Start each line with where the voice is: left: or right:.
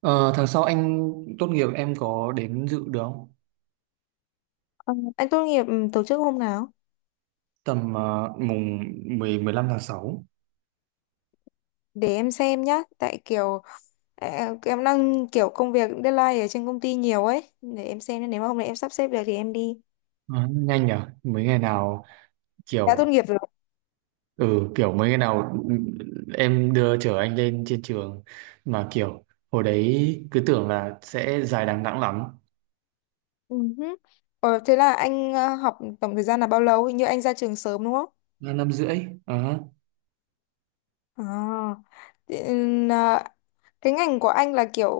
right: Ờ, Tháng sau anh tốt nghiệp em có đến dự được không?
left: Ờ, anh tốt nghiệp tổ chức hôm nào?
right: Tầm mùng 10 15 tháng 6.
left: Để em xem nhá, tại ờ, em đang kiểu công việc deadline ở trên công ty nhiều ấy, để em xem nếu mà hôm nay em sắp xếp được thì em đi.
right: Ờ, nhanh nhở? Mấy ngày nào
left: Đã tốt
right: kiểu
left: nghiệp rồi.
right: ừ kiểu mấy ngày nào em đưa chở anh lên trên trường, mà kiểu hồi đấy cứ tưởng là sẽ dài đằng đẵng lắm.
left: Ừ hứ. Thế là anh học tổng thời gian là bao lâu? Hình như anh ra trường sớm đúng không?
right: Là năm rưỡi. Ờ.
left: À, thế, cái ngành của anh là kiểu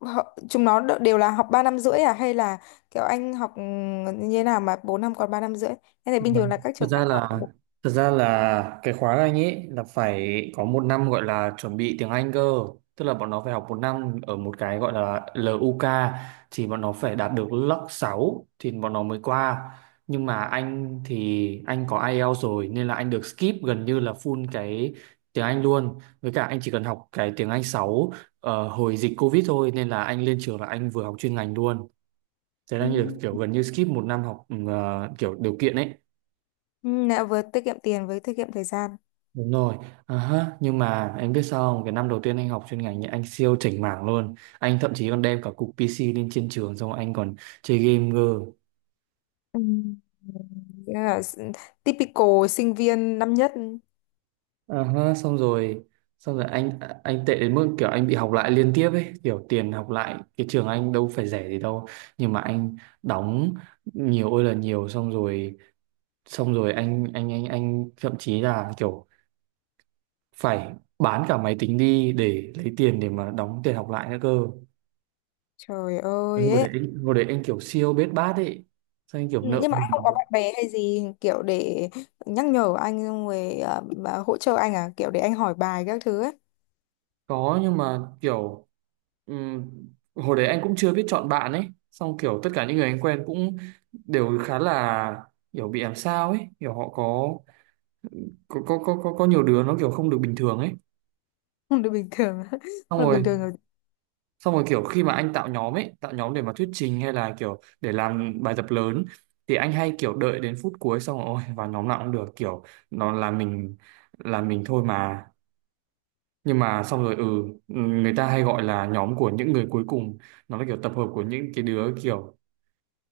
left: họ- chúng nó đ- đều là học 3 năm rưỡi à hay là kiểu anh học như thế nào mà 4 năm còn 3 năm rưỡi? Thế này bình thường
right: Vâng.
left: là các
right: Thực
left: trường khác
right: ra
left: học.
right: là thực ra là cái khóa Anh ấy là phải có một năm gọi là chuẩn bị tiếng Anh cơ, tức là bọn nó phải học một năm ở một cái gọi là LUK, thì bọn nó phải đạt được lớp 6 thì bọn nó mới qua. Nhưng mà anh thì anh có IELTS rồi nên là anh được skip gần như là full cái tiếng Anh luôn, với cả anh chỉ cần học cái tiếng Anh 6 hồi dịch Covid thôi, nên là anh lên trường là anh vừa học chuyên ngành luôn. Thế
left: Ừ.
right: là như kiểu gần như skip một năm học, kiểu điều kiện ấy.
left: Ừ, đã vừa tiết kiệm tiền với tiết kiệm thời gian.
right: Đúng rồi. À ha, nhưng mà em biết sao không? Cái năm đầu tiên anh học chuyên ngành nhé, anh siêu chảnh mảng luôn. Anh thậm chí còn đem cả cục PC lên trên trường xong anh còn chơi game cơ.
left: Ừ. Nghĩa là s- Typical sinh viên năm nhất.
right: À ha, xong rồi, xong rồi anh anh tệ đến mức kiểu anh bị học lại liên tiếp ấy, kiểu tiền học lại cái trường anh đâu phải rẻ gì đâu, nhưng mà anh đóng nhiều ơi là nhiều. Xong rồi anh thậm chí là kiểu phải bán cả máy tính đi để lấy tiền để mà đóng tiền học lại nữa cơ.
left: Trời ơi ấy.
right: Hồi đấy anh kiểu siêu bết bát ấy, sao anh kiểu
left: Ừ,
right: nợ
left: nhưng mà anh không có
right: nần.
left: bạn bè hay gì kiểu để nhắc nhở anh xong rồi à, bà hỗ trợ anh à kiểu để anh hỏi bài các thứ ấy.
right: Có, nhưng mà kiểu ừm, hồi đấy anh cũng chưa biết chọn bạn ấy, xong kiểu tất cả những người anh quen cũng đều khá là kiểu bị làm sao ấy, kiểu họ có, có nhiều đứa nó kiểu không được bình thường ấy.
left: Không được bình thường không
right: xong
left: được bình
right: rồi
left: thường rồi.
right: xong rồi kiểu khi mà anh tạo nhóm ấy, tạo nhóm để mà thuyết trình hay là kiểu để làm bài tập lớn, thì anh hay kiểu đợi đến phút cuối, xong rồi ôi vào nhóm nào cũng được, kiểu nó là mình, là mình thôi mà. Nhưng mà xong rồi, người ta hay gọi là nhóm của những người cuối cùng, nó là kiểu tập hợp của những cái đứa kiểu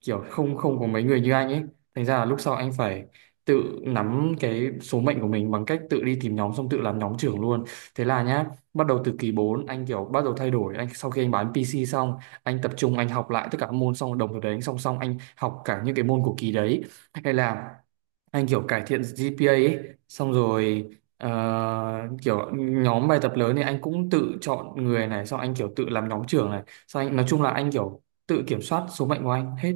right: kiểu không không có mấy người như anh ấy. Thành ra là lúc sau anh phải tự nắm cái số mệnh của mình bằng cách tự đi tìm nhóm, xong tự làm nhóm trưởng luôn. Thế là nhá, bắt đầu từ kỳ 4 anh kiểu bắt đầu thay đổi, anh sau khi anh bán PC xong, anh tập trung anh học lại tất cả các môn, xong đồng thời đấy anh song song anh học cả những cái môn của kỳ đấy, hay là anh kiểu cải thiện GPA ấy, xong rồi. ờ, Kiểu nhóm bài tập lớn thì anh cũng tự chọn người này, xong anh kiểu tự làm nhóm trưởng này, xong anh nói chung là anh kiểu tự kiểm soát số mệnh của anh hết.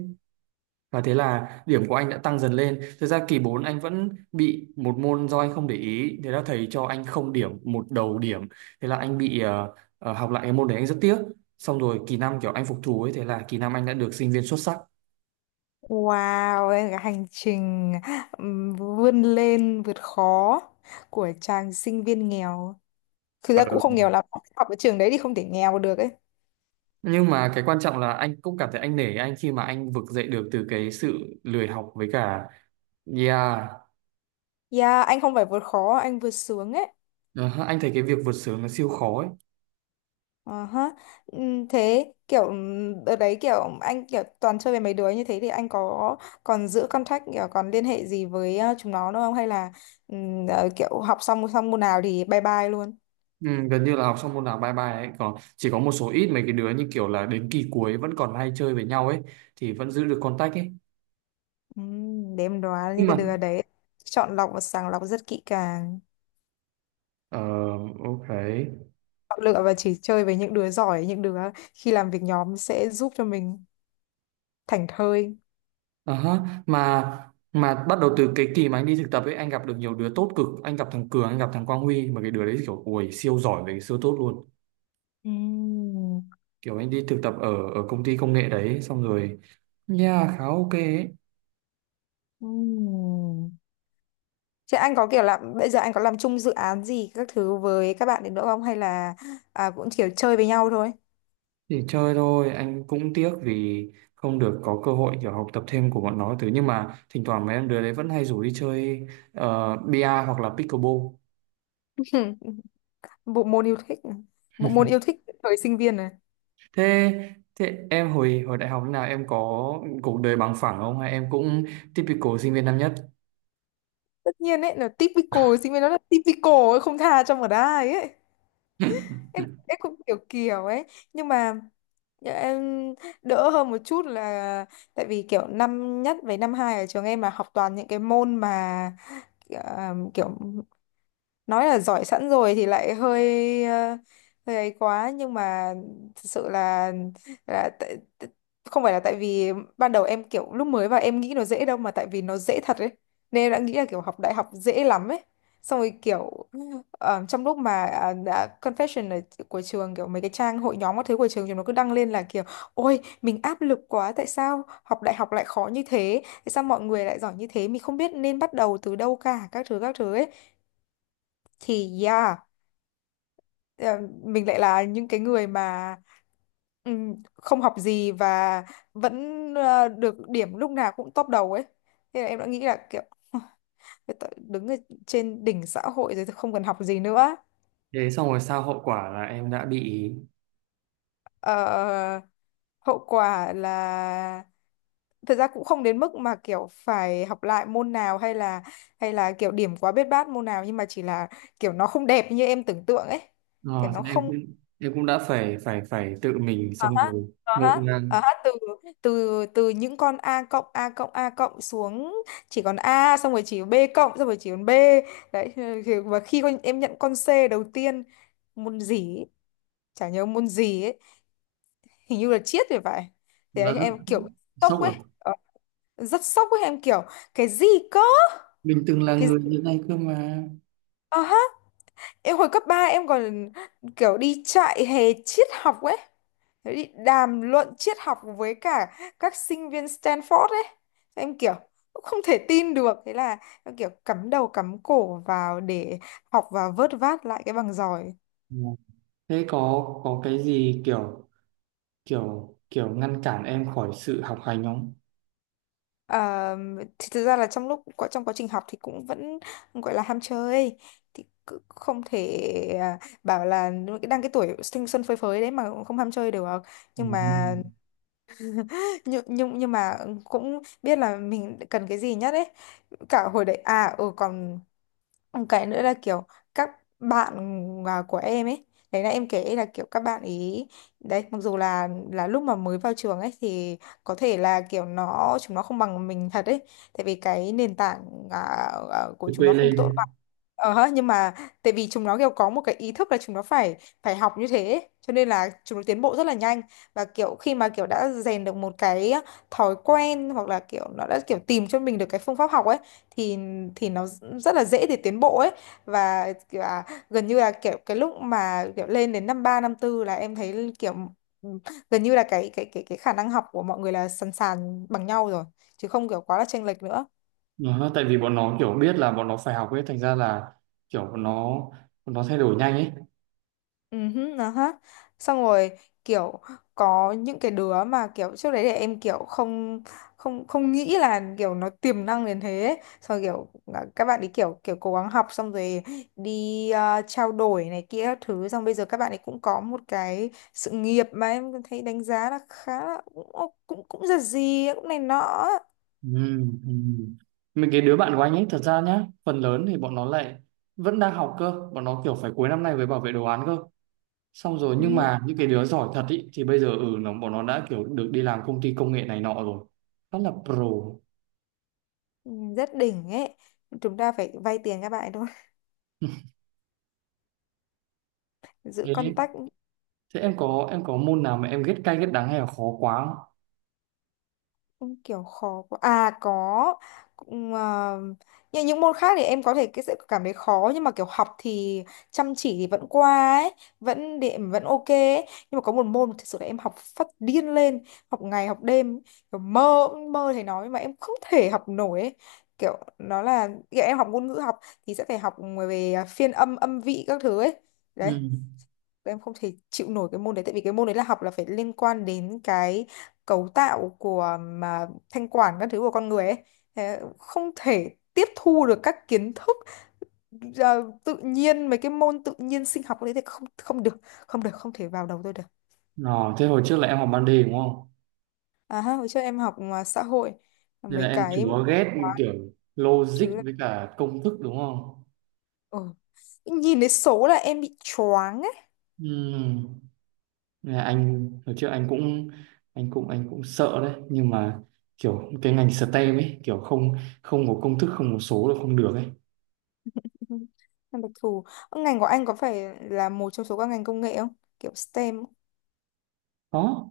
right: Và thế là điểm của anh đã tăng dần lên. Thực ra kỳ 4 anh vẫn bị một môn do anh không để ý. Thế là thầy cho anh không điểm, một đầu điểm. Thế là anh bị học lại cái môn đấy, anh rất tiếc. Xong rồi kỳ 5 kiểu anh phục thù ấy. Thế là kỳ 5 anh đã được sinh viên xuất sắc.
left: Wow, ấy là cái hành trình vươn lên vượt khó của chàng sinh viên nghèo, thực
right: Ờ.
left: ra cũng không nghèo lắm, học ở trường đấy thì không thể nghèo được ấy.
right: Nhưng mà cái quan trọng là anh cũng cảm thấy anh nể anh khi mà anh vực dậy được từ cái sự lười học với cả. Yeah.
left: Yeah, anh không phải vượt khó, anh vượt sướng ấy.
right: Ờ, anh thấy cái việc vượt sướng nó siêu khó ấy.
left: Ờ ha. Thế kiểu đợt đấy kiểu anh kiểu toàn chơi với mấy đứa như thế thì anh có còn giữ contact kiểu còn liên hệ gì với chúng nó nữa không hay là kiểu học xong xong môn nào thì bye bye luôn.
right: Ừ, gần như là học xong môn nào bye bye ấy, còn chỉ có một số ít mấy cái đứa như kiểu là đến kỳ cuối vẫn còn hay chơi với nhau ấy thì vẫn giữ được contact ấy,
left: Để em đoán
right: nhưng
left: những
right: mà
left: cái đứa đấy chọn lọc và sàng lọc rất kỹ càng.
right: ờ ok.
left: Chọn lựa và chỉ chơi với những đứa giỏi, những đứa khi làm việc nhóm sẽ giúp cho mình thảnh thơi.
right: Ờ ha. Mà bắt đầu từ cái kỳ mà anh đi thực tập ấy, anh gặp được nhiều đứa tốt cực, anh gặp thằng Cường, anh gặp thằng Quang Huy, mà cái đứa đấy kiểu ui siêu giỏi về, siêu tốt luôn.
left: Ừm,
right: Kiểu anh đi thực tập ở ở công ty công nghệ đấy xong rồi, yeah, khá ok ấy.
left: ừm. Thế anh có kiểu là bây giờ anh có làm chung dự án gì các thứ với các bạn đến nữa không hay là cũng kiểu chơi với nhau thôi?
right: Thì chơi thôi, anh cũng tiếc vì không được có cơ hội kiểu học tập thêm của bọn nó thứ, nhưng mà thỉnh thoảng mấy em đứa đấy vẫn hay rủ đi chơi, bia hoặc là pickleball.
left: Bộ môn yêu thích, này. Bộ môn yêu thích thời sinh viên này.
right: Thế, em hồi hồi đại học thế nào, em có cuộc đời bằng phẳng không hay em cũng typical sinh viên năm nhất?
left: Tất nhiên ấy là typical sinh viên, nó là typical ấy, không tha cho một ai ấy. Em em cũng kiểu kiểu ấy, nhưng mà em đỡ hơn một chút là tại vì kiểu năm nhất với năm hai ở trường em là học toàn những cái môn mà kiểu nói là giỏi sẵn rồi thì lại hơi ấy quá, nhưng mà thực sự là tại, tại- không phải là tại vì ban đầu em kiểu lúc mới vào em nghĩ nó dễ đâu mà tại vì nó dễ thật ấy, nên em đã nghĩ là kiểu học đại học dễ lắm ấy, xong rồi kiểu trong lúc mà đã confession ở của trường, kiểu mấy cái trang hội nhóm các thứ của trường chúng nó cứ đăng lên là kiểu ôi mình áp lực quá, tại sao học đại học lại khó như thế, tại sao mọi người lại giỏi như thế, mình không biết nên bắt đầu từ đâu cả, các thứ ấy, thì yeah, ờ, mình lại là những cái người mà không học gì và vẫn được điểm lúc nào cũng top đầu ấy, thế là em đã nghĩ là kiểu "Thôi tao đứng ở trên đỉnh xã hội rồi, tôi không cần học gì nữa".
right: Thế xong rồi sao, hậu quả là em đã bị.
left: Ờ, hậu quả là thật ra cũng không đến mức mà kiểu phải học lại môn nào hay là kiểu điểm quá biết bát môn nào, nhưng mà chỉ là kiểu nó không đẹp như em tưởng tượng ấy, kiểu
right: Ờ,
left: nó
right: Thế em
left: không.
right: cũng, đã phải phải phải tự mình xong rồi
left: Ờ
right: ngộ
left: hết
right: ngang.
left: Ờ hết từ từ từ những con A cộng A cộng A cộng xuống chỉ còn A, xong rồi chỉ B cộng, xong rồi chỉ còn B. Đấy và khi con em nhận con C đầu tiên, môn gì ấy, chả nhớ môn gì ấy, hình như là triết thì phải, thì
right: Đã
left: đấy,
right: rất
left: em kiểu
right: sốc
left: sốc ấy.
right: rồi.
left: Ờ, rất sốc ấy, em kiểu cái gì cơ,
right: Mình từng là
left: cái
right: người
left: gì?
right: như này cơ mà.
left: Ờ ha, em hồi cấp 3 em còn kiểu đi chạy hè triết học ấy, thế thì đàm luận triết học với cả các sinh viên Stanford ấy, em kiểu cũng không thể tin được, thế là em kiểu cắm đầu cắm cổ vào để học và vớt vát lại cái bằng giỏi.
right: Ờ. Thế có, cái gì kiểu kiểu kiểu ngăn cản em khỏi sự học hành không?
left: Ờ, thì thực ra là trong quá trình học thì cũng vẫn gọi là ham chơi, thì cứ không thể bảo là đang cái tuổi thanh xuân phơi phới đấy mà cũng không ham chơi được, nhưng
right: Nó.
left: mà nhưng mà cũng biết là mình cần cái gì nhất ấy, cả hồi đấy à ừ còn. Một cái nữa là kiểu các bạn của em ấy, đấy là em kể là kiểu các bạn ý đấy, mặc dù là lúc mà mới vào trường ấy thì có thể là kiểu chúng nó không bằng mình thật ấy, tại vì cái nền tảng à, của
right: Phải
left: chúng nó
right: quê
left: không tốt
right: lên.
left: bằng. Ờ, nhưng mà tại vì chúng nó kiểu có một cái ý thức là chúng nó phải phải học như thế ấy, cho nên là chúng nó tiến bộ rất là nhanh, và kiểu khi mà kiểu đã rèn được một cái thói quen hoặc là kiểu nó đã kiểu tìm cho mình được cái phương pháp học ấy thì nó rất là dễ để tiến bộ ấy, và kiểu gần như là kiểu cái lúc mà kiểu lên đến năm ba năm tư là em thấy kiểu ừ, gần như là cái khả năng học của mọi người là sàn sàn bằng nhau rồi, chứ không kiểu quá là chênh lệch nữa.
right: Nó, tại vì bọn nó kiểu biết là bọn nó phải học ấy, thành ra là kiểu bọn nó thay đổi nhanh ấy.
left: Ừ hứ, nó hết, xong rồi kiểu có những cái đứa mà kiểu trước đấy để em kiểu không không không nghĩ là kiểu nó tiềm năng đến thế ấy. Xong rồi kiểu các bạn ấy kiểu kiểu cố gắng học xong rồi đi trao đổi này kia các thứ, xong bây giờ các bạn ấy cũng có một cái sự nghiệp mà em thấy đánh giá là khá là cũng cũng cũng giật gì ấy, cũng này nọ ấy.
right: Ừ, ừ. Mấy cái đứa bạn của anh ấy thật ra nhá, phần lớn thì bọn nó lại vẫn đang học cơ, bọn nó kiểu phải cuối năm nay mới bảo vệ đồ án cơ. Xong rồi nhưng
left: Ừ,
right: mà những cái đứa giỏi thật ý, thì bây giờ ừ nó bọn nó đã kiểu được đi làm công ty công nghệ này nọ rồi. Rất là pro.
left: rất đỉnh ấy, chúng ta phải vay tiền các bạn ấy thôi, giữ
right: Thế
left: contact.
right: Thế em có, môn nào mà em ghét cay ghét đắng hay là khó quá không?
left: Không kiểu khó quá. À có cũng, như những môn khác thì em có thể cái sẽ cảm thấy khó, nhưng mà kiểu học thì chăm chỉ thì vẫn qua ấy, vẫn điểm vẫn ok ấy. Nhưng mà có một môn thực sự là em học phát điên lên, học ngày học đêm, kiểu mơ mơ thầy nói mà em không thể học nổi ấy. Kiểu nó là kiểu em học ngôn ngữ học thì sẽ phải học về phiên âm âm vị các thứ ấy. Đấy,
right: Ừ.
left: em không thể chịu nổi cái môn đấy, tại vì cái môn đấy là học là phải liên quan đến cái cấu tạo của mà thanh quản các thứ của con người ấy. Thế không thể tiếp thu được các kiến thức ờ, tự nhiên, mấy cái môn tự nhiên sinh học đấy thì không không được, không thể vào đầu tôi được.
right: Nó, thế hồi trước là em học ban đề đúng không?
left: À ha, hồi trước em học mà xã hội
right: Nên là
left: mấy
right: em
left: cái
right: chúa ghét
left: quá
right: kiểu logic
left: thứ là
right: với cả công thức đúng không?
left: ừ, nhìn thấy số là em bị choáng ấy.
right: Ừ. Nên là anh hồi trước anh cũng sợ đấy, nhưng mà kiểu cái ngành STEM ấy kiểu không không có công thức, không có số là không được ấy.
left: Ừ. Em đặc thù. Ờ, ngành của anh có phải là một trong số các ngành công nghệ không, kiểu STEM?
right: Đó,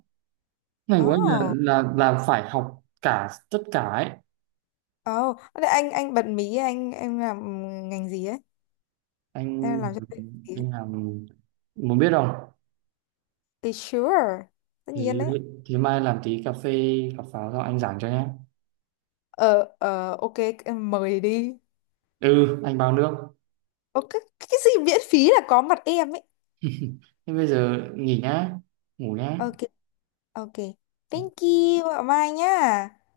right: ngành
left: Ồ,
right: của anh
left: oh.
right: là phải học cả tất cả ấy.
left: Anh bật mí anh em làm ngành gì ấy. Thế là
right: Anh
left: làm cho tôi tí ấy.
right: anh muốn biết không?
left: Thì sure, tất
right: Thế,
left: nhiên đấy.
right: mai làm tí cà phê, cà pháo xong anh giảng cho nhé.
left: Ờ ok, em mời đi.
right: Ừ, anh bao nước.
left: Ok, cái gì miễn phí là có mặt em ấy.
right: Thế bây giờ nghỉ nhá, ngủ nhá.
left: Ok. Ok, thank you ạ, mai nhá,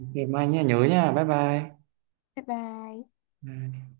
right: Ok, mai nhá, nhớ nhá, bye bye.
left: bye bye.
right: Bye.